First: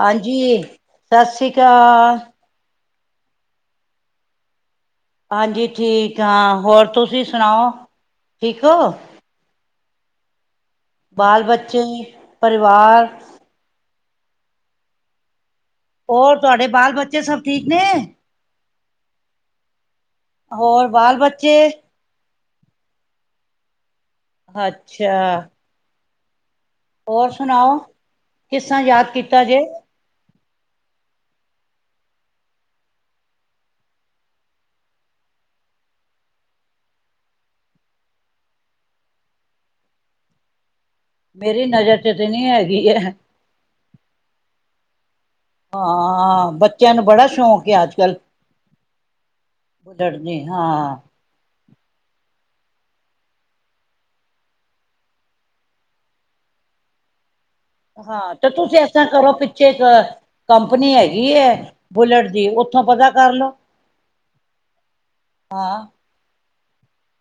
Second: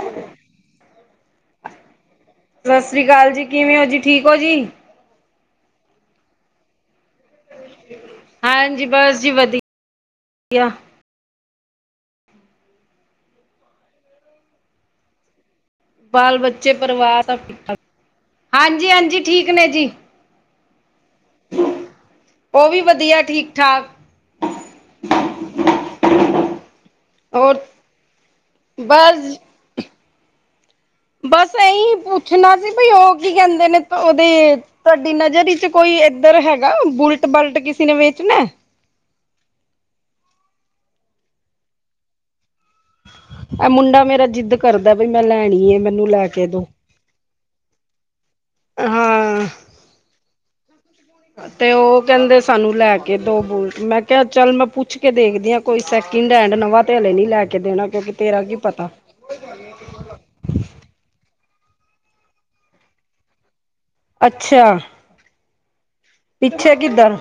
ਹਾਂਜੀ, ਸਾੱਸੀ ਕਾਲ। ਸਾਸਰੀ ਕਾਲ ਜੀ। ਕਿਵੇਂ ਓਂ ਜੀ, ਠੀਕ ਓ ਜੀ? ਹਾਂਜੀ, ਠੀਕ ਆਂ। ਹੋਰ ਤੁਸੀ ਸੁਨਾਓ? ਹਾਂਜੀ, ਬਾੱਸ ਜੀ ਵਧੀ, ਵਧੀਆ। ਬਾਲ-ਬੱਚੇ, ਪਰਿਵਾਰ ਹੋਰ ਤੁਹਾਡੇ ਬਾਲ-ਬੱਚੇ ਬਾਲ ਪਰਵਾਰ ਬੱਚੇ ਸਬ ਸਭ ਠੀਕ ਠੀਕ-ਠਾਕ, ਨੇ ਹਾਂਜੀ-ਹਾਂਜੀ ਠੀਕ ਨੇ ਜੀ। ਹੋਰ, ਬਾਲ-ਬੱਚੇ ਓ ਵੀ ਵਦੀਆ ਠੀਕ-ਠਾਕ। ਅੱਛਾ। ਓਰ ਹੋਰ ਸੁਨਾਓ, ਕਿਸਰਾ ਯਾਦ ਕੀਤਾ ਜੇ? ਬਾੱਸ ਐਈ ਪੁੱਛਨਾ ਸੀ ਬਈ ਓ ਕੀ ਕੈੰਦੇ ਨੇ ਤੋ ਓਦੇ ਤੋਆਡੀ ਨਜ਼ਰ ਇੱਚ ਕੋਈ ਐਧਰ ਹੈਗਾ, ਬੁਲਟ-ਬਲਟ ਕਿਸੀ ਨੇ ਵੇਚਨੈ? ਮੇਰੀ ਨਜ਼ਰ ਚ ਤੇ ਨੀ ਹੈਗੀ ਐ। ਐ ਮੁੰਡਾ ਮੇਰਾ ਜਿੱਦ ਕਰਦੈ ਵਈ ਮੈਂ ਲੈਣੀ। ਹੈ ਮੈਨੂੰ ਲੈ ਕੇ ਹਾਂ, ਦੋ ਬੱਚੇਆਂ ਨੂੰ ਬੜਾ ਸ਼ੌਕ ਏ ਅੱਜ-ਕੱਲ। ਹਾਂ ਬੁਦੜਦੇ, ਹਾਂ। ਤੇ ਓ ਕੈਂਦੇ ਸਾਨੂੰ ਲੈ ਕੇ ਦੋ ਬੂਟ, ਮੈਂ ਕੇਆ ਚੱਲ ਮੈਂ ਪੁੱਛ ਕੇ ਦੇਖਦੀ ਆਂ। ਕੋਈ ਸੈਕਿੰਡ ਹੈਂਡ, ਨਵਾਂ ਤੇ ਹਲੇ ਨੀ ਲੈ ਕੇ ਦੇਣਾ ਕਿਉਂਕਿ ਹਾਂ, ਤੇਰਾ ਤੇ ਕੀ ਤੁਸੀ ਪਤਾ ਐਸਤਰਾਂ ਕਰੋ ਪਿ ਪਿੱਚੇ ਏਕ ਕੰਪਨੀ ਹੈਗੀ ਏ ਬੁਲਟ ਦੀ, ਓਥੋਂ ਪਤਾ ਕਾਰਲੋ। ਅੱਛਾ। ਹਾਂ। ਪਿੱਛੇ ਕਿੱਧਰ?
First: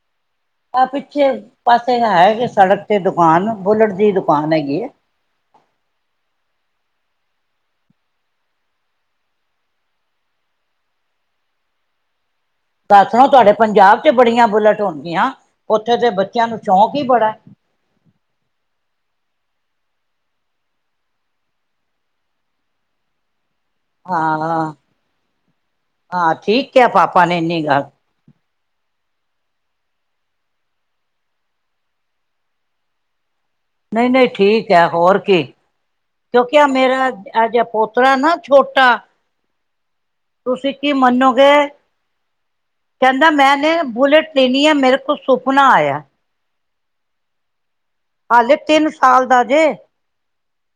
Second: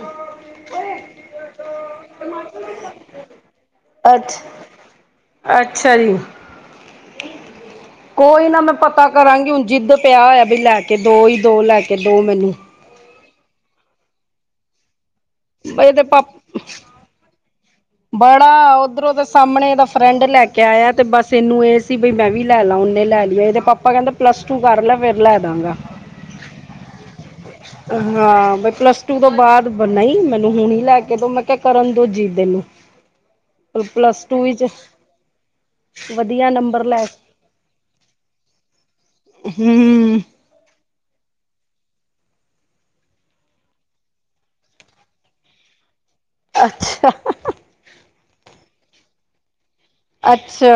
ਆ ਪਿੱਛੇ ਪਾਸੇ ਹੈ ਏਕ ਸੜਕ ਤੇ ਦੁਕਾਨ, ਬੁਲਟ ਦੀ ਈ ਅੱਛ ਦੁਕਾਨ ਹੈਗੀ ਏ। ਅੱਛਾ ਜੀ। ਕੋਈ ਨਾ ਮੈਂ ਪਤਾ ਕਰਾਂਗੀ, ਹੁਨ ਜਿੱਦ ਪੇਆ ਹੋਏਐ ਵੀ ਲੈਕੇ ਦੋ ਹੀ ਦੋ, ਲੈਕੇ ਦੋ ਮੈਨੂੰ। ਦਾੱਸ ਨਾ ਤੋਹਾਡੇ ਪੰਜਾਬ ਚ ਬੜੀਆਂ ਬੁਲਟ ਹੋਨਗੀਆਂ, ਓੱਥੇ ਇਹਦੇ ਦੇ ਪਾਪ ਬੱਚੇਆਂ ਨੂੰ ਸ਼ੌਂਕ ਈਂ ਬੜੈ। ਬੜਾ ਓਧਰੋਂ ਦਾ ਸਾਮਨੇ ਏਦਾ ਫਰੈਂਡ ਲੈ ਕੇ ਆਯੈ ਤੇ ਬਾੱਸ ਐਨੂੰ ਏ ਸੀ ਬਈ ਮੈਂ ਵੀ ਲੈ ਲਾ, ਓਨੇ ਲੈ ਲੀ ਐ, ਐਦੇ ਪਾ ਪਾਪਾ ਕੈਂਦੇ ਪਲੱਸ ਟੂ ਹਾਂ ਕਾਰ ਲੈ ਫੇਰ ਲੈ ਦਾਂਗਾ। ਹਾਂ ਠੀਕ ਕਿਹਾ ਪਾਪਾ ਨੇ ਇੰਨੀ ਗੱਲ ਹਾਂ, ਬਈ ਪਲੱਸ ਟੂ ਤੋ ਬਾਦ ਬ ਨਈ, ਮੈਨੂੰ ਹੁਨ ਈ ਲੈ ਕੇ ਦੋ ਮੈਂ ਕੇਆ ਕਰਨ ਦੋ ਜਿੱਦ ਐਨੂੰ। ਨਈ-ਨਈ ਠੀਕ ਐ, ਹੋਰ ਕੀ ਵਧੀਆ ਕਯੋਕਿ ਐ ਨੰਬਰ ਮੇਰੇ ਲੈ ਨਾਲ ਐ ਜੇਆ ਪੋਤਰੈ ਨਾ ਛੋਟਾ ਹੂੰ। ਤੁਸੀ ਕੀ ਮੰਨੋਗੇ ਕੈਂਦਾ ਮੈਂਨੇ ਬੁਲਟ ਲੇਨੀ ਐ, ਮੇਰੇ ਕੋ ਸੁਪਨਾ ਆਏਐ। ਅੱਛਾ। ਹਾਲੇ ਤਿੰਨ ਸਾਲ ਦਾ ਜੇ। ਅੱਛਾ।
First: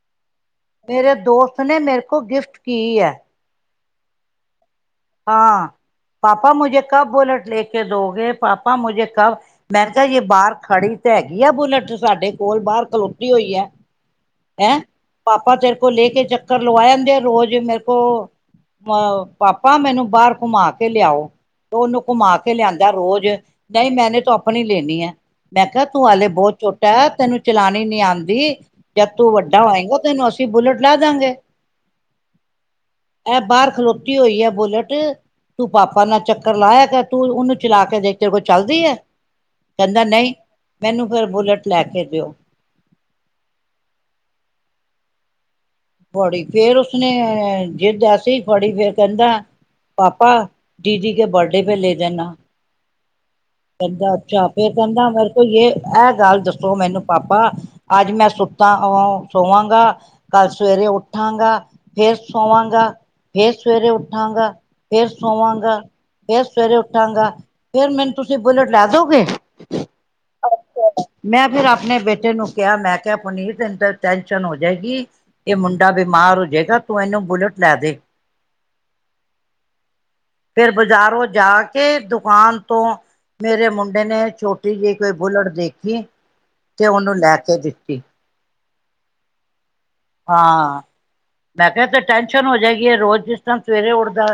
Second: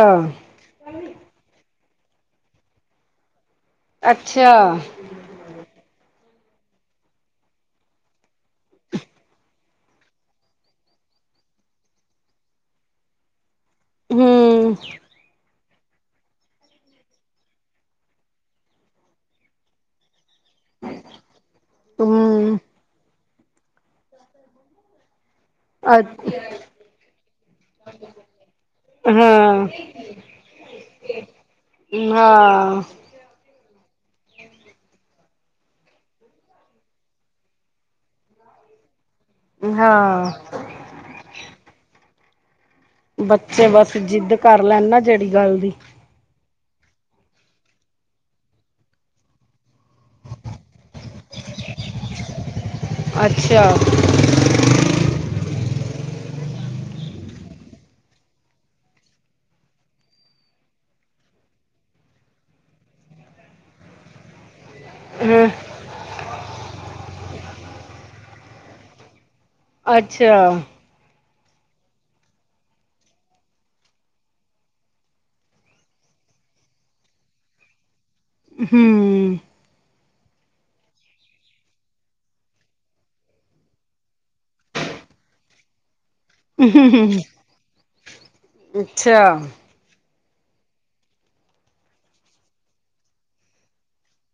ਮੇਰੇ ਦੋਸਤ ਨੇ ਮੇਰੇ ਕੋ ਗਿਫਟ ਕੀ ਹੈ। ਅੱਛਾ। ਹਾਂ ਪਾਪਾ ਮੁਝੇ ਕਬ ਬੁਲੇਟ ਲੈ ਕੇ ਦੋਗੇ, ਪਾਪਾ ਮੁਝੇ ਕਬ ਮੈਂ ਕਿਹਾ ਜੇ ਬਾਹਰ ਖੜੀ ਤਾਂ ਹੈਗੀ ਆ ਬੁਲੇਟ, ਸਾਡੇ ਕੋਲ ਬਾਹਰ ਖਲੋਤੀ ਹੋਈ ਹੈ। ਹੂੰ ਹੈਂ। ਪਾਪਾ ਤੇਰੇ ਕੋ ਲੈ ਕੇ ਚੱਕਰ ਲਵਾ ਆਦੇ ਆ ਰੋਜ਼, ਮੇਰੇ ਕੋਲ ਅ ਪਾਪਾ। ਪਾਪਾਂ ਮੈਨੂੰ ਬਾਹਰ ਘੁਮਾ ਕੇ ਲਿਆਓ, ਤੇ ਉਹਨੂੰ ਘੁਮਾ ਕੇ ਹੂੰ ਲਿਆਂਦੇ। ਰੋਜ਼, ਨਹੀਂ ਮੈਨੇ ਤੋ ਆਪਣੀ ਲੈਨੀ ਹੈ। ਮੈਂ ਕਿਹਾ ਅ ਤੂੰ ਹਲੇ ਬਹੁਤ ਛੋਟਾ ਹੈ, ਤੈਨੂੰ ਚਲਾਉਣੀ ਨੀ ਆਂਦੀ। ਜਦ ਤੂੰ ਵੱਡਾ ਹਾਂ ਹੋਏਂਗਾ ਤੈਨੂੰ ਅਸੀਂ ਬੁਲੇਟ ਲੈ ਦਾਂਗੇ। ਹਾਂ। ਇਹ ਬਾਹਰ ਖਲੋਤੀ ਹੋਈ ਹੈ। ਬੁਲਟ ਤੂੰ ਪਾਪਾ ਨਾਲ ਚੱਕਰ ਲਾਇਆ ਕਰ, ਤੂੰ ਉਹਨੂੰ ਚਲਾ ਕੇ ਦੇਖ ਤੇਰੇ ਕੇਲ ਚੱਲਦੀ ਏ। ਕਹਿੰਦਾ ਹਾਂ ਨਹੀਂ, ਮੈਨੂੰ ਫੇਰ ਬੁਲੇਟ ਲੈ ਕੇ ਦਿਓ। ਬੱਚੇ ਬਸ ਜਿੱਦ ਕਰ ਲੈਂਣ ਨਾ ਜਿਹੜੀ ਗੱਲ ਦੀ। ਬੜੀ ਫੇਰ ਉਸਨੇ ਜਿੱਦ ਐਸੀ ਫੜੀ ਫੇਰ ਕਹਿੰਦਾ ਪਾਪਾ ਦੀਦੀ ਕੇ ਬਰਡੇ ਪੇ ਲੈ ਦੇਨਾ। ਅੱਛਾ। ਕਹਿੰਦਾ, ਅੱਛਾ ਫੇਰ ਕਹਿੰਦਾ ਮੇਰੇ ਕੋ ਯੇ ਇਹ ਗੱਲ ਦੱਸੋ ਮੈਨੂੰ ਪਾਪਾ ਅੱਜ ਮੈਂ ਸੁੱਤਾ ਸੋਵਾਂਗਾ। ਕੱਲ ਸਵੇਰੇ ਉੱਠਾਂਗਾ, ਫੇਰ ਸੋਵਾਂਗਾ, ਫੇਰ ਸਵੇਰੇ ਉੱਠਾਂਗਾ। ਫੇਰ ਸੋਵਾਂਗਾ, ਫੇਰ ਸਵੇਰੇ ਉੱਠਾਂਗਾ, ਫੇਰ ਮੈਨੂੰ ਤੁਸੀਂ ਬੁਲੇਟ ਲੈ ਦੋਗੇ। ਅੱਛਾ। ਮੈਂ ਫੇਰ ਆਪਣੇ ਬੇਟੇ ਨੂੰ ਕਿਹਾ ਮੈਂ ਕਿਹਾ ਪੁਨੀਤ ਟੈਸ਼ਨ ਹੋ ਜਾਏਗੀ। ਇਹ ਮੁੰਡਾ ਬਿਮਾਰ ਹੋ ਜਾਏਗਾ ਤੂੰ ਇਹਨੂੰ ਬੁਲੇਟ ਲੈ ਦੇ। ਹੂੰ। ਫਿਰ ਬਾਜ਼ਾਰੋਂ ਜਾ ਕੇ ਦੁਕਾਨ ਤੋਂ ਮੇਰੇ ਮੁੰਡੇ ਨੇ ਛੋਟੀ ਜਿਹੀ ਕੋਈ ਬੁਲਟ ਦੇਖੀ। ਤੇ ਉਹਨੂੰ ਲੈ ਕੇ ਦਿੱਤੀ ਅੱਛਾ। ਹਾਂ ਮੈਂ ਕਿਹਾ ਤੇ ਟੈਨਸ਼ਨ ਹੋ ਜਾਏਗੀ, ਇਹ ਰੋਜ਼ ਜਿਸ ਟਾਈਮ ਸਵੇਰੇ ਉੱਠਦਾ।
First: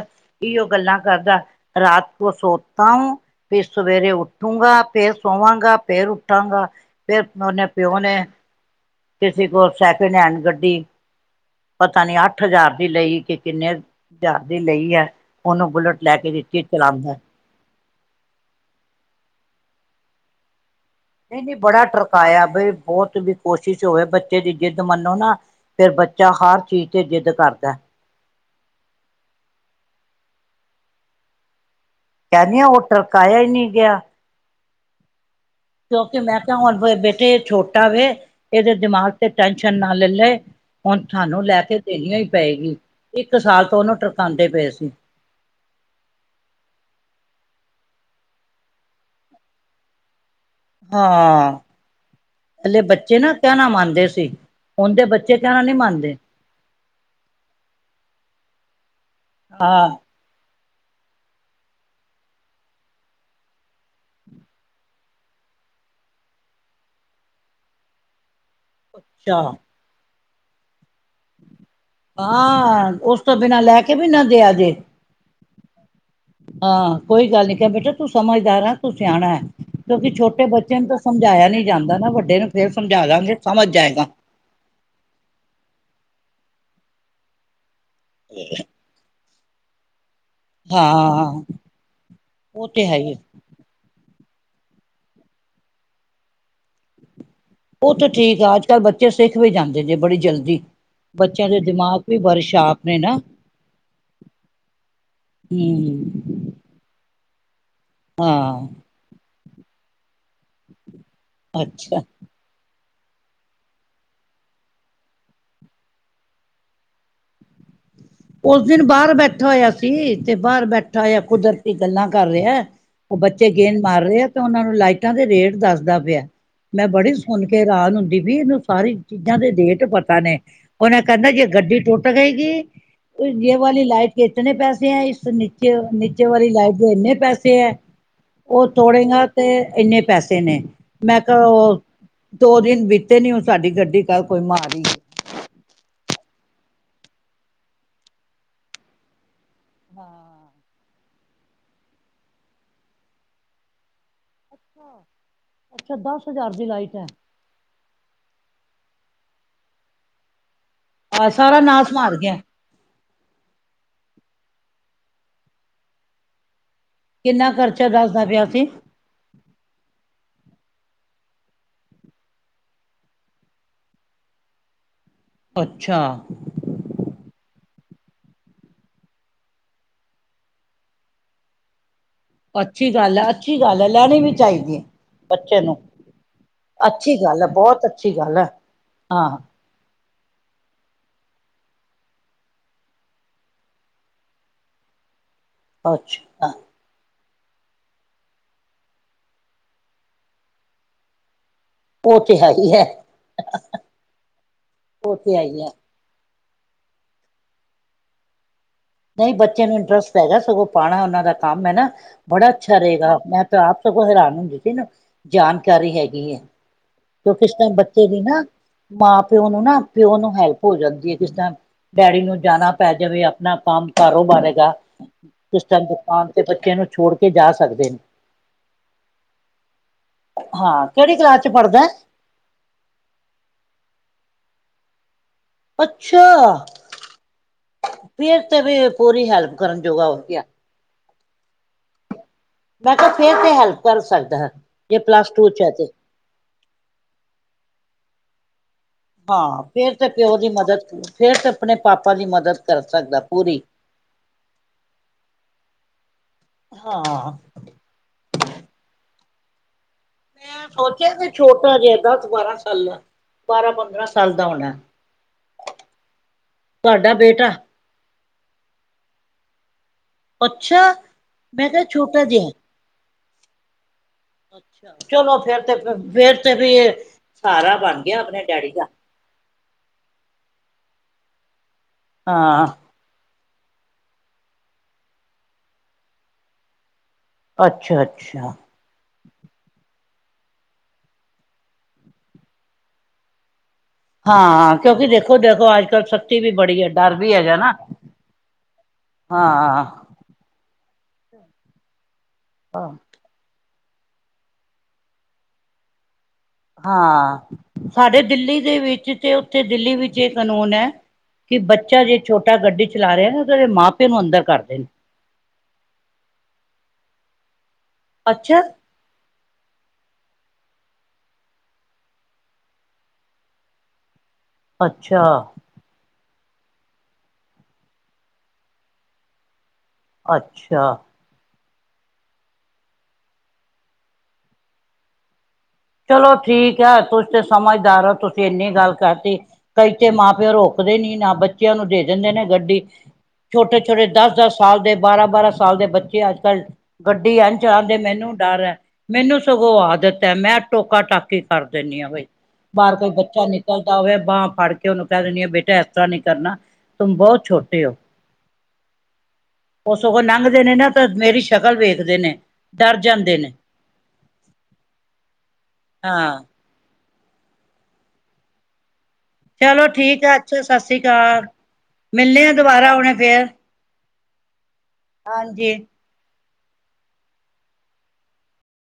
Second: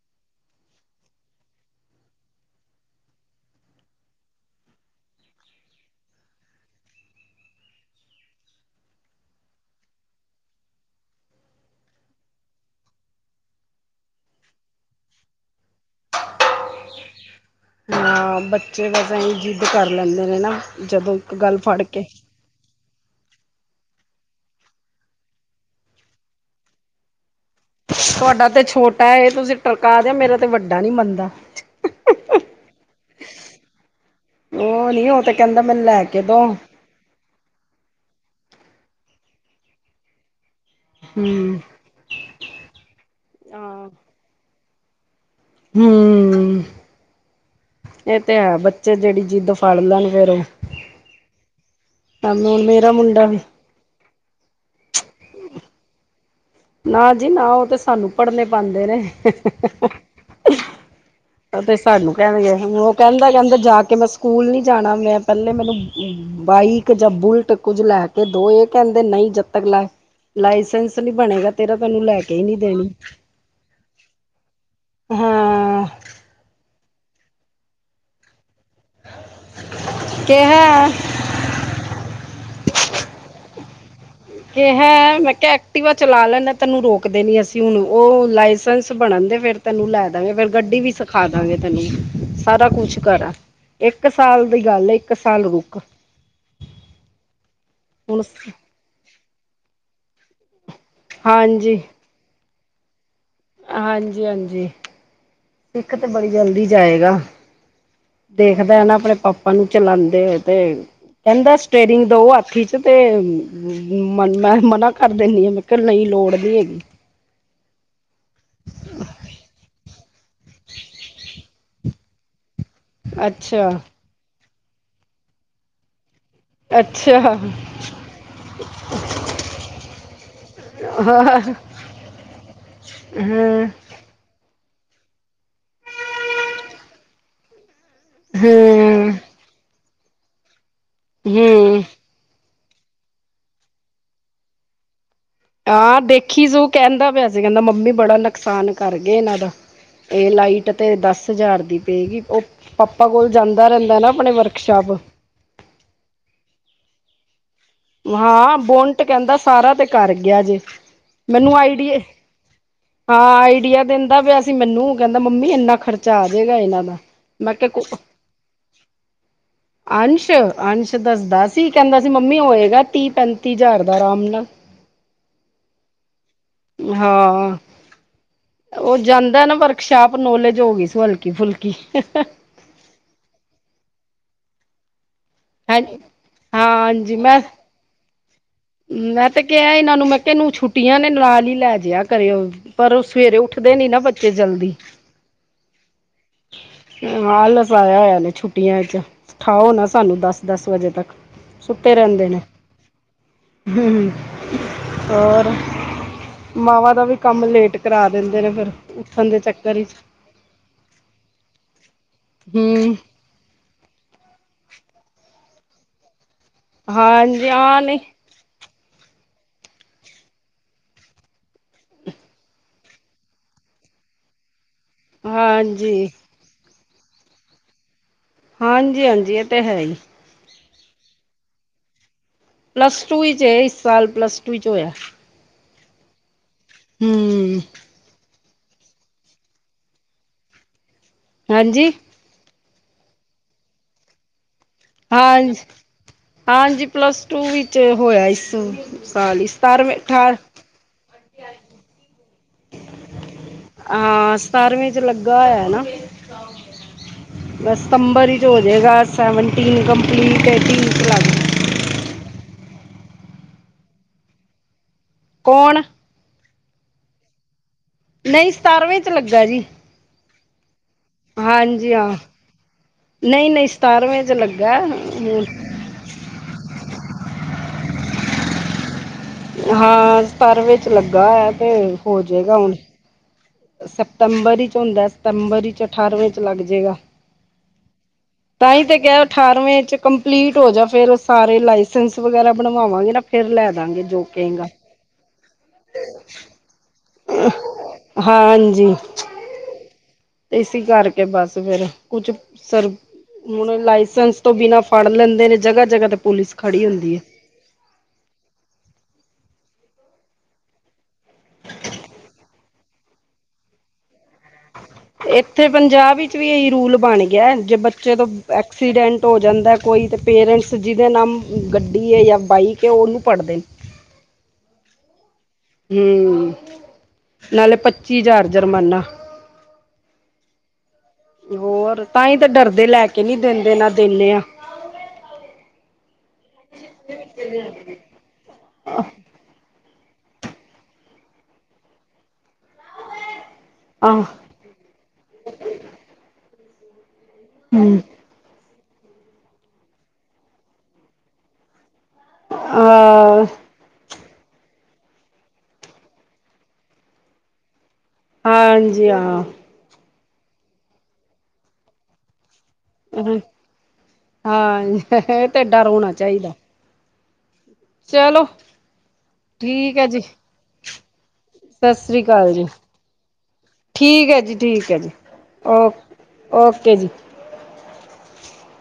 ਇਓ ਗੱਲਾਂ ਕਰਦਾ ਰਾਤ ਕੋ ਸੋਤਾਹੂੰ। ਵੀ ਸਵੇਰੇ ਉਠੂੰਗਾ, ਫੇਰ ਸੋਵਾਂਗਾ, ਫੇਰ ਉੱਠਾਂਗਾ। ਫਿਰ ਓਨੇ ਪਿਓ ਨੇ ਕਿਸੇ ਕੋਲ ਸੈਕਿੰਡ ਹੈਂਡ ਗੱਡੀ ਪਤਾ ਨੀ ਅੱਠ ਹਜ਼ਾਰ ਦੀ ਲਈ ਕਿ ਕਿੰਨੇ ਹਜ਼ਾਰ ਦੀ ਲਈ ਹੈ ਉਹਨੂੰ ਬੁਲਟ ਲੈ ਕੇ ਦੀਤੀ ਚਲਾਉਂਦਾ। ਹਾਂ ਬੱਚੇ ਵੈਸੇ ਹੀ ਜਿੱਦ ਕਰ ਲੈਂਦੇ ਨੇ ਨਾ। ਜਦੋਂ ਇੱਕ ਨਹੀਂ -ਨਹੀਂ ਗੱਲ ਫੜ ਬੜਾ ਕੇ ਟਰਕਾਇਆ ਬਈ ਬਹੁਤ ਵੀ ਕੋਸ਼ਿਸ਼ ਹੋਵੇ ਬੱਚੇ ਦੀ ਜਿੱਦ ਮੰਨੋ ਨਾ ਫੇਰ ਬੱਚਾ ਹਰ ਚੀਜ਼ ਤੇ ਜਿੱਦ ਕਰਦਾ। ਤੁਹਾਡਾ ਤੇ ਛੋਟਾ ਏ ਤੁਸੀਂ ਟਰਕਾ ਦਿਆ ਮੇਰਾ ਤੇ ਵੱਡਾ ਨੀ ਮੰਨਦਾ। ਕਹਿੰਦੀ ਆ ਉਹ ਟਰਕਾ ਇਆ ਹੀ ਨਹੀਂ ਗਿਆ। ਉਹ ਨੀ ਉਹ ਤੱਕ। ਕਿਉਂਕਿ ਮੈਂ ਕਿਹਾ ਹੁਣ ਬੇਟੇ ਛੋਟਾ ਵੇ ਇਹਦੇ ਦਿਮਾਗ ਤੇ ਟੈਸ਼ਨ ਨਾ ਲੈ ਲਏ। ਹੁਣ ਸਾਨੂੰ ਹੂੰ ਲੈ ਕੇ ਦੇਣੀ ਓਈ ਪਏਗੀ, ਇੱਕ ਸਾਲ ਤੋਂ ਹਾਂ ਓਨੂੰ ਟਰਕਾਦੇ ਪਏ ਸੀ। ਹੂੰ। ਏਹ ਤੇ ਏ ਬੱਚੇ ਜੇੜੀ ਜਿੱਦ ਫੜ ਲੈਣ ਫੇਰ ਓਹ। ਹਾਂ, ਪੈਲੇ ਮੇਰਾ ਬੱਚੇ ਮੁੰਡਾ ਨਾ ਵੀ ਕੈਨਾ ਮੰਨਦੇ ਸੀ। ਹੁਣ ਦੇ ਬੱਚੇ ਕੈਨਾ ਨੀ ਮੰਨਦੇ। ਨਾ ਜੀ ਨਾ ਓ ਤੇ ਸਾਨੂੰ ਪੜ੍ਹਨੇ ਪਾਂਦੇ ਨੇ। ਹਾਂ ਤੇ ਸਾਨੂੰ ਕੈਂਗੇ ਹੁਣ ਓ ਕੈਂਦਾ-ਕੈਂਦਾ ਜਾ ਕੇ ਮੈਂ ਸਕੂਲ ਨੀ ਜਾਣਾ ਮੈਂ ਪੈਲੇ ਮੈਨੂੰ ਬਾਈਕ ਜਾਂ ਬੁਲਟ ਕੁੱਝ ਲੈ ਕੇ ਦੋ ਏ- ਕੈਂਦੇ ਨਈ ਅੱਛਾ ਜਦ ਤੱਕ ਲਾਏ, ਲਾਇਸੈਂਸ ਨੀ ਬਣੇਗਾ ਤੇਰਾ ਤੈਨੂੰ ਲੈ ਕੇ ਹੀ ਨਹੀਂ ਦੇਣੀ ਹਾਂ ਓਸ ਤੋਂ ਬਿਨਾਂ ਲੈ ਕੇ ਵੀ ਨਾ ਦਿਆ ਜੇ ਹਾਂ ਹਾਂ ਕੋਈ ਗੱਲ ਨੀ ਕੈ ਬੇਟਾ ਤੂੰ ਸਮਝਦਾਰ ਆ ਤੂੰ ਸਿਆਣਾ ਐ ਕਿਉਂਕਿ ਛੋਟੇ ਬੱਚੇ ਨੂੰ ਕਿਹਾ ਤਾਂ ਸਮਝਾਇਆ ਨੀ ਜਾਂਦਾ ਨਾ ਵੱਡੇ ਨੂੰ ਫੇਰ ਸਮਝਾ ਲਾਗੇ ਸਮਝ ਜਾਏਗਾ। ਕੇਹਾ ਮੈਂ ਕੈਆ ਐਕਟੀਵਾ ਚਲਾ ਲੈਣਾ ਤੈਨੂੰ ਰੋਕਦੇ ਨੀ ਅਸੀਂ ਹੁਣ ਓ ਲਾਇਸੈਂਸ ਬਣਨ ਦੇ ਫਿਰ ਤੈਨੂੰ ਲੈ ਦਵਾਂਗੇ ਫੇਰ ਗੱਡੀ ਵੀ ਸਿਖਾ ਹਾਂ ਦਾਂਗੇ ਤੈਨੂੰ ਸਾਰਾ ਉਹ ਤੇ ਹੈ ਕੁਛ ਹੀ ਕਰਾ ਏਕ ਸਾਲ ਦੀ ਗੱਲ ਏ ਏਕ ਸਾਲ ਰੁੱਕ ਓਹ ਤਾਂ ਠੀਕ ਆ ਅੱਜ-ਕੱਲ੍ਹ ਬੱਚੇ ਸਿੱਖ ਵੀ ਜਾਂਦੇ ਜੇ ਬੜੀ ਜਲਦੀ, ਬੱਚਿਆਂ ਦੇ ਦਿਮਾਗ ਵੀ ਬਰੇ ਸ਼ਾਪ ਨੇ ਨਾ। ਹਾਂਜੀ-ਹਾਂਜੀ, ਸਿੱਖ ਤੇ ਹਮ ਬੜੀ ਜਲਦੀ ਜਾਏਗਾ। ਹਾਂ ਦੇਖਦਾ ਐ ਨਾ ਅਪਣੇ ਪਾਪਾ ਨੂੰ ਚਲਾਂਦੇ ਤੇ, ਕੈਂਦਾ ਅੱਛਾ ਸਟੇਰਿੰਗ ਦੋ ਹੱਥ ਚ ਤੇ, ਮਨ ਮੈਂ ਮਨਾ ਕਰ ਦੇਨੀ ਆ ਮੈਂ ਕੇਂਆ ਨੀ ਲੋੜ ਨੀ ਹੈਗੀ। ਓਸ ਦਿਨ ਬਾਰ ਬੈਠਾ ਹੋਯਾ ਸੀ ਤੇ ਬਾਰ ਬੈਠਾ ਹੋਯਾ ਕੁਦਰਤੀ ਗੱਲਾਂ ਕਰ ਰੈਆ। ਓ ਬੱਚੇ ਅੱਛਾ ਗੇਂਦ ਮਾਰ ਰਹੇ ਆ ਤੇ ਓਨਾਂ ਨੂੰ ਲਾਈਟਾਂ ਦੇ ਰੇਟ ਦੱਸਦਾ ਪਿਆ। ਮੈਂ ਬੜੀ ਅੱਛਾ ਹਾਂ ਸੁਣ ਕੇ ਹੈਰਾਨ ਹੁੰਦੀ ਪੀ ਇਨੂੰ ਸਾਰੀ ਚੀਜ਼ਾਂ ਦੇ ਰੇਟ ਪਤਾ ਨੇ। ਓਨਾਂ ਕਰਨਾ ਕੀ ਹਾਂ ਏ ਜੇ ਗੱਡੀ ਟੁੱਟ ਗਏ ਗੀ, ਪੁਂਜੇ ਹਮ ਵਾਲੀ ਲਾਈਟ ਕਿਤਨੇ ਪੈਸੇ ਐ ਇਸ ਨੀਚੇ-ਨੀਚੇ ਵਾਲੀ ਲਾਈਟ ਦੇ ਏਨੇ ਪੈਸੇ ਐ, ਓ ਹਮ ਤੋੜੇਗਾਂ ਤੇ ਏਨੇ ਪੈਸੇ ਨੇ, ਮੈਂ ਕ ਓ ਦੋ ਦਿਨ ਬੀਤੇ ਨੀ ਓ ਸਾਡੀ ਗੱਡੀ ਕੱਲ ਕੋਈ ਮਾਰੀ ਹਾਂ ਦੇਖੀ ਸੁ ਕੈਂਦਾ ਪਿਆ ਸੀ ਕੈਂਦਾ ਮੰਮੀ ਬੜਾ ਨੁਕਸਾਨ ਕਰ ਗਏ ਏਨਾਂ ਦਾ ਏ ਹਾਂ ਲਾਈਟ ਤੇ ਦਸ ਹਜ਼ਾਰ ਦੀ ਪਏਗੀ ਓ ਪਾਪਾ ਕੋਲ ਜਾਂਦਾ ਰੈਂਦਾ ਨਾ ਅਪਣੇ ਵਰਕਸ਼ਾਪ ਅੱਛਾ ਦਸ ਹਜ਼ਾਰ ਦੀ ਲਾਈਟ ਐ। ਹਾਂ ਬੋਂਟ ਕੈਂਦਾ ਸਾਰਾ ਤੇ ਕਰ ਗਿਆ ਜੇ ਆਹ ਮੈਨੂੰ ਸਾਰਾ ਆਈਡੀ ਨਾਸ ਏ। ਮਾਰ ਗਿਆ ਹਾਂ ਆਈਡੀਆ ਦਿੰਦਾ ਪਿਆ ਸੀ ਮੈਨੂੰ ਕੈਂਦਾ ਮੰਮੀ ਏਨਾਂ ਖਰਚਾ ਆ ਜਾਏਗਾ ਏਹਨਾਂ ਦਾ ਕਿੰਨਾ ਮੈਂ ਖਰਚਾ ਕਿਹਾ ਦੱਸਦਾ ਪਿਆ ਸੀ? ਅੰਸ਼, ਅੰਸ਼ ਦੱਸਦਾ ਸੀ ਕੈਂਦਾ ਸੀ ਮੰਮੀ ਓਏ ਗਾ ਤੀ-ਪੈਂਤੀ ਹਜ਼ਾਰ ਦਾ ਆਰਾਮ ਨਾਲ ਅੱਛਾ। ਹਾਂ ਆਂ। ਓਹ ਜਾਂਦਾ ਨਾ ਵਰਕਸ਼ਾਪ ਨੋਲੇਜ ਹੋ ਗਈ ਸੀ ਹਲਕੀ-ਫੁਲਕੀ ਅੱਛੀ ਗੱਲ ਐ-ਅੱਛੀ ਗੱਲ ਐ ਲੈਣੀ ਵੀ ਚਾਈਦੀ ਏ। ਬੱਚੇ ਨੂੰ, ਹਾਂ ਅੱਛੀ ਹਾਂਜੀ ਮੈਂ ਗੱਲ ਐ ਬੋਤ ਅੱਛੀ ਗੱਲ ਐ। ਮੈਂ ਤੇ ਕੇਆ ਏਨਾਂ ਨੂੰ ਮੈਂ ਕੇਆ ਏਨੂੰ ਛੁੱਟੀਆਂ ਨੇ ਨਾਲ ਈ ਲੈ ਜੇਆ ਕਰੇ ਓ। ਪਰ ਓ ਸਵੇਰੇ ਉਠਦੇ ਨੀ ਨਾ ਬੱਚੇ ਜਲਦੀ ਅੱਛਾ। ਨਾਂ ਲਖਵਾਇਆ ਹੋਇਆ ਨੇ ਛੁੱਟੀਆਂ 'ਚ, ਠਾਓ ਨਾ ਸਾਨੂੰ ਦਸ-ਦਸ ਵਜੇ ਤੱਕ। ਸੁੱਤੇ ਓਹ ਰਹਿੰਦੇ 'ਤੇ ਨੇ ਹੈ ਈ ਐ। ਹੂੰ, ਉਹ ਤੇ ਹੈ ਹੋਰ। ਹੀ ਹੈ। ਮਾਵਾਂ ਦਾ ਵੀ ਕੰਮ ਲੇਟ ਕਰਾ ਦਿੰਦੇ ਨੇ ਫਿਰ ਉੱਠਣ ਨਈਂ, ਦੇ ਬੱਚੇ ਚੱਕਰ ਨੂੰ ਵਿੱਚ ਇੰਟਰਸਟ ਹੈਗਾ ਸਗੋਂ ਪਾਨਾ ਉਨਾਂ ਦਾ ਕੰਮ ਐ ਨਾ, ਬੜਾ ਅੱਛਾ ਹੂੰ ਰੇਗਾ, ਮੈਂ ਤਾਂ ਆਪ ਸਗੋਂ ਹੈਰਾਨ ਹੁੰਦੇ ਸੀ ਨਾ, ਜਾਨਕਾਰੀ ਹੈਗੀ ਐ। ਕਿ ਹਾਂਜੀ ਕਿਸ ਤਰ੍ਹਾਂ ਹਾਂ ਨਹੀਂ ਬੱਚੇ ਦੀ ਨਾ, ਮਾਂ ਪਿਓ ਨੂੰ ਨਾ, ਪਿਓ ਨੂੰ ਹੈਲਪ ਹੋ ਜਾਂਦੀ ਏ, ਕਿਸ ਤਰ੍ਹਾਂ ਡੈਡੀ ਨੂੰ ਜਾਨਾ ਪੈ ਜਾਵੇ, ਆਪਨਾ ਕੰਮ- ਕਾਰੋਬਾਰ ਹੈਗਾ। ਕਿਸ ਤਰ੍ਹਾ ਹਾਂਜੀ ਓ ਆ ਤੇ ਬੱਚਿਆਂ ਨੂੰ ਛੋੜ ਕੇ ਜਾ ਸਕਦੇ ਨੇ? ਹਾਂਜੀ-ਹਾਂਜੀ, ਐਹ ਤਾਂ ਹੈ ਈ। ਹਾ, ਕੇੜੀ ਕਲਾਸ 'ਚ ਪੜ੍ਹਦੈ? ਪਲੱਸ-ਟੂ 'ਚ ਏ, ਇਸ ਸਾਲ ਪਲੱਸ-ਟੂ 'ਚ ਹੋਇਐ। ਅੱਛਾ। ਹੂੰ। ਫੇਰ ਤੇ ਵੀ ਪੂਰੀ ਹੈਲਪ ਕਰਨ ਜੋਗਾ ਹੋ ਗਿਆ। ਹਾਂਜੀ। ਮੈਂ ਕੇਆ ਫੇਰ 'ਤੇ ਹੈਲਪ ਕਰ ਸਕਦੈ। ਹਾਂਜ-ਹਾਂਜੀ, ਪਲੱਸ-ਟੂ ਵਿੱਚ ਹੋਇਆ ਇਸ ਸਾਲ ਹੀ ਹਾਂ, ਫੇਰ ਸਤਾਰਵੇਂ 'ਤੇ ਅਠਾਰ ਪਿਓ ਦੀ ਮਦਦ ਪੂਰੀ, ਫੇਰ 'ਤੇ ਆਪਨੇ ਪਾਪਾ ਦੀ ਮਦਦ। ਕਰ ਸਕਦਾ ਪੂਰੀ ਆਹ, ਸਤਾਰਵੇ ਚ ਲੱਗਾ ਹੋਇਐ ਨਾ। ਹਾਂ ਬਸ ਸਤੰਬਰ 'ਚ ਹੋ ਜੇਗਾ ਸੈਵਨਟੀਨ ਕੰਪਲੀਟ, ਏਟੀਨ 'ਚ ਲੱਗ ਉਹ ਹਜੇ ਦਸ ਬਾਰਾਂ ਸਾਲਾ, ਬਾਰਾਂ-ਪੰਦਰਾਂ ਸਾਲ ਦਾ ਹੋਨੈ। ਕੌਣ? ਤੁਹਾਡਾ ਬੇਟਾ। ਨਈ ਸਤਾਰਵੇਂ 'ਚ ਲੱਗਾ ਜੀ। ਅੱਛਾ। ਮੈਂ ਕਿਹਾ ਹਾਂਜੀ ਹਾਂ, ਛੋਟਾ ਜਿਹਾ ਨਈਂ-ਨਈ, ਸਤਾਰਵੇਂ 'ਚ ਲੱਗੈ। ਅੱਛਾ ਚਲੋ ਫੇਰ ਤੇ ਫੇਰ ਤੇ ਰਹੀਏ, ਸਹਾਰਾ ਬਨ ਗਿਆ ਆਪਨੇ ਡੈਡੀ ਦਾ। ਹਾਂ, ਸਤਾਰਵੇਂ 'ਚ ਲੱਗਾ ਐ ਤੇ, ਹੋਜੇਗਾ ਹਾਂ ਹੁਨ। ਸਤੰਬਰ 'ਚ ਹੁੰਦੈ, ਸਤੰਬਰ 'ਚ ਅਠਾਰਵੇਂ 'ਚ ਲੱਗ ਜੇਗਾ। ਅੱਛਾ-ਅੱਛਾ। ਤਾਂ ਈ ਤੇ ਕੇਆ, ਅਠਾਰਵੇਂ 'ਚ ਕੰਪਲੀਟ ਹੋ ਜਾ ਫੇਰ ਉਹ ਸਾਰੇ ਲਾਇਸੈਂਸ ਵਗੈਰਾ ਬਨਵਾਵਾਂਗੇ ਨਾ, ਫੇਰ ਲੈ ਦਾਂਗੇ। ਜੋ ਕਹੇਗਾ ਹਾਂ, ਕਿਉਂਕਿ ਦੇਖੋ-ਦੇਖੋ, ਅੱਜ-ਕੱਲ੍ਹ ਸਖ਼ਤੀ ਵੀ ਬੜੀ ਏ। ਡਰ ਵੀ ਹੈਗਾ ਨਾ, ਹਾਂਜੀ ਹਾਂ। ਇਸੀ ਕਰਕੇ ਬਸ ਫੇਰ ਕੁਛ ਸਰ ਹੁਨ ਲਾਇਸੈਂਸ ਤੋਂ ਬਿਨਾ ਫੜ ਲੈਂਦੇ ਨੇ ਜਗ੍ਹਾ-ਜਗ੍ਹਾ ਤੇ ਪੁਲਿਸ ਖੜੀ ਹੁੰਦੀ ਹੈ। ਹਾਂ, ਸਾਡੇ ਦਿੱਲੀ ਦੇ ਵਿੱਚ ਤੇ ਉੱਥੇ ਦਿੱਲੀ ਵਿੱਚ ਏ ਕਨੂੰਨ ਐ ਕੇ, ਬੱਚਾ ਜੇ ਛੋਟਾ ਗੱਡੀ ਚਲਾ ਰੇਆ ਨਾ, ਓਦੇ ਮਾਂ-ਪਿਓ ਨੂੰ ਅੰਦਰ ਕਰਦੇ ਨੇ। ਏੱਥੇ ਪੰਜਾਬ ਵਿੱਚ ਵੀ ਏਹੀ ਰੂਲ ਬਨ ਗਿਐ ਜੇ ਬੱਚੇ ਤੋਂ ਅੱਛਾ ਐਕਸੀਡੈਂਟ ਹੋ ਜਾਂਦੈ, ਕੋਈ 'ਤੇ ਪੇਰੈਂਟਸ ਜਿਦੇ ਨਾਮ ਗੱਡੀ ਐ ਯਾ ਬਾਈਕ ਐ, ਓਨੂੰ ਪੜ੍ਹਦੇ ਨ। ਅੱਛਾ। ਹੂੰ, ਨਾਲੇ ਪੱਚੀ ਹਜ਼ਾਰ ਜਰਮਾਨਾ। ਅੱਛਾ। ਹੋਰ, ਤਾਂਈ ਤੇ ਡਰਦੇ ਲੈ ਕੇ ਨੀ ਦਿੰਦੇ ਨਾ ਦਿੰਨੇ ਆ। ਚਲੋ ਠੀਕ ਐ, ਤੁਸੀਂ ਤੇ ਸਮਝਦਾਰ ਓ ਤੁਸੀਂ। ਇੰਨੀ ਗੱਲ ਕਰਤੀ, ਕਈ ਤੇ ਮਾਂ ਪਿਓ ਰੋਕਦੇ ਨੀ ਨਾ ਬੱਚਿਆਂ ਨੂੰ ਦੇ ਦਿੰਦੇ ਨੇ ਗੱਡੀ। ਛੋਟੇ-ਛੋਟੇ ਆਹ ਦਸ-ਦਸ ਸਾਲ ਦੇ ਬਾਰਾਂ-ਬਾਰਾਂ ਸਾਲ ਦੇ ਬੱਚੇ ਅੱਜ-ਕੱਲ੍ਹ ਗੱਡੀ ਐ ਜਾਣਦੇ ਹੂੰ ਮੈਨੂੰ ਡਰ ਐ ਮੈਨੂੰ ਸਗੋਂ ਆਦਤ ਐ ਮੈਂ ਟੋਕਾ-ਟਾਕੀ ਕਰ ਦੇਨੀ ਆ। ਬਾਹਰ ਕੋਈ ਬੱਚਾ ਅ ਨਿਕਲਦਾ ਹੋਵੇ ਬਾਂਹ ਫੜ ਕੇ ਕਿ ਉਹਨੂੰ ਕਹਿ ਦਿਣੀ ਆ ਬੇਟਾ ਐਸ ਤਰ੍ਹਾਂ ਨੀ ਕਰਨਾ ਤੁਮ ਬਹੁਤ ਛੋਟੇ ਓ। ਹਾਂਜੀ ਹਾਂ। ਉਹ ਸਗੋਂ ਲੰਘਦੇ ਨੇ ਨਾ ਤਾਂ ਮੇਰੀ ਸ਼ਕਲ ਵੇਖਦੇ ਨੇ ਡਰ ਜਾਂਦੇ ਨੇ। ਹਾਂ, ਏ ਤੇ ਡਰ ਹੋਣਾ ਹਾਂ ਚਾਹੀਦਾ। ਚਲੋ। ਚਲੋ ਹੈ ਜੀ ਠੀਕ ਐ ਅੱਛਾ ਸਤਿ ਸ਼੍ਰੀ ਅਕਾਲ। ਸਤਿ ਸ੍ਰੀ ਮਿਲਣੇ ਅਕਾਲ ਆ ਜੀ ਦੁਬਾਰਾ ਹੁਣੇ ਫੇਰ। ਠੀਕ ਐ ਜੀ -ਠੀਕ ਐ ਜੀ, ਹਾਂਜੀ ਓ ਓਕੇ ਜੀ।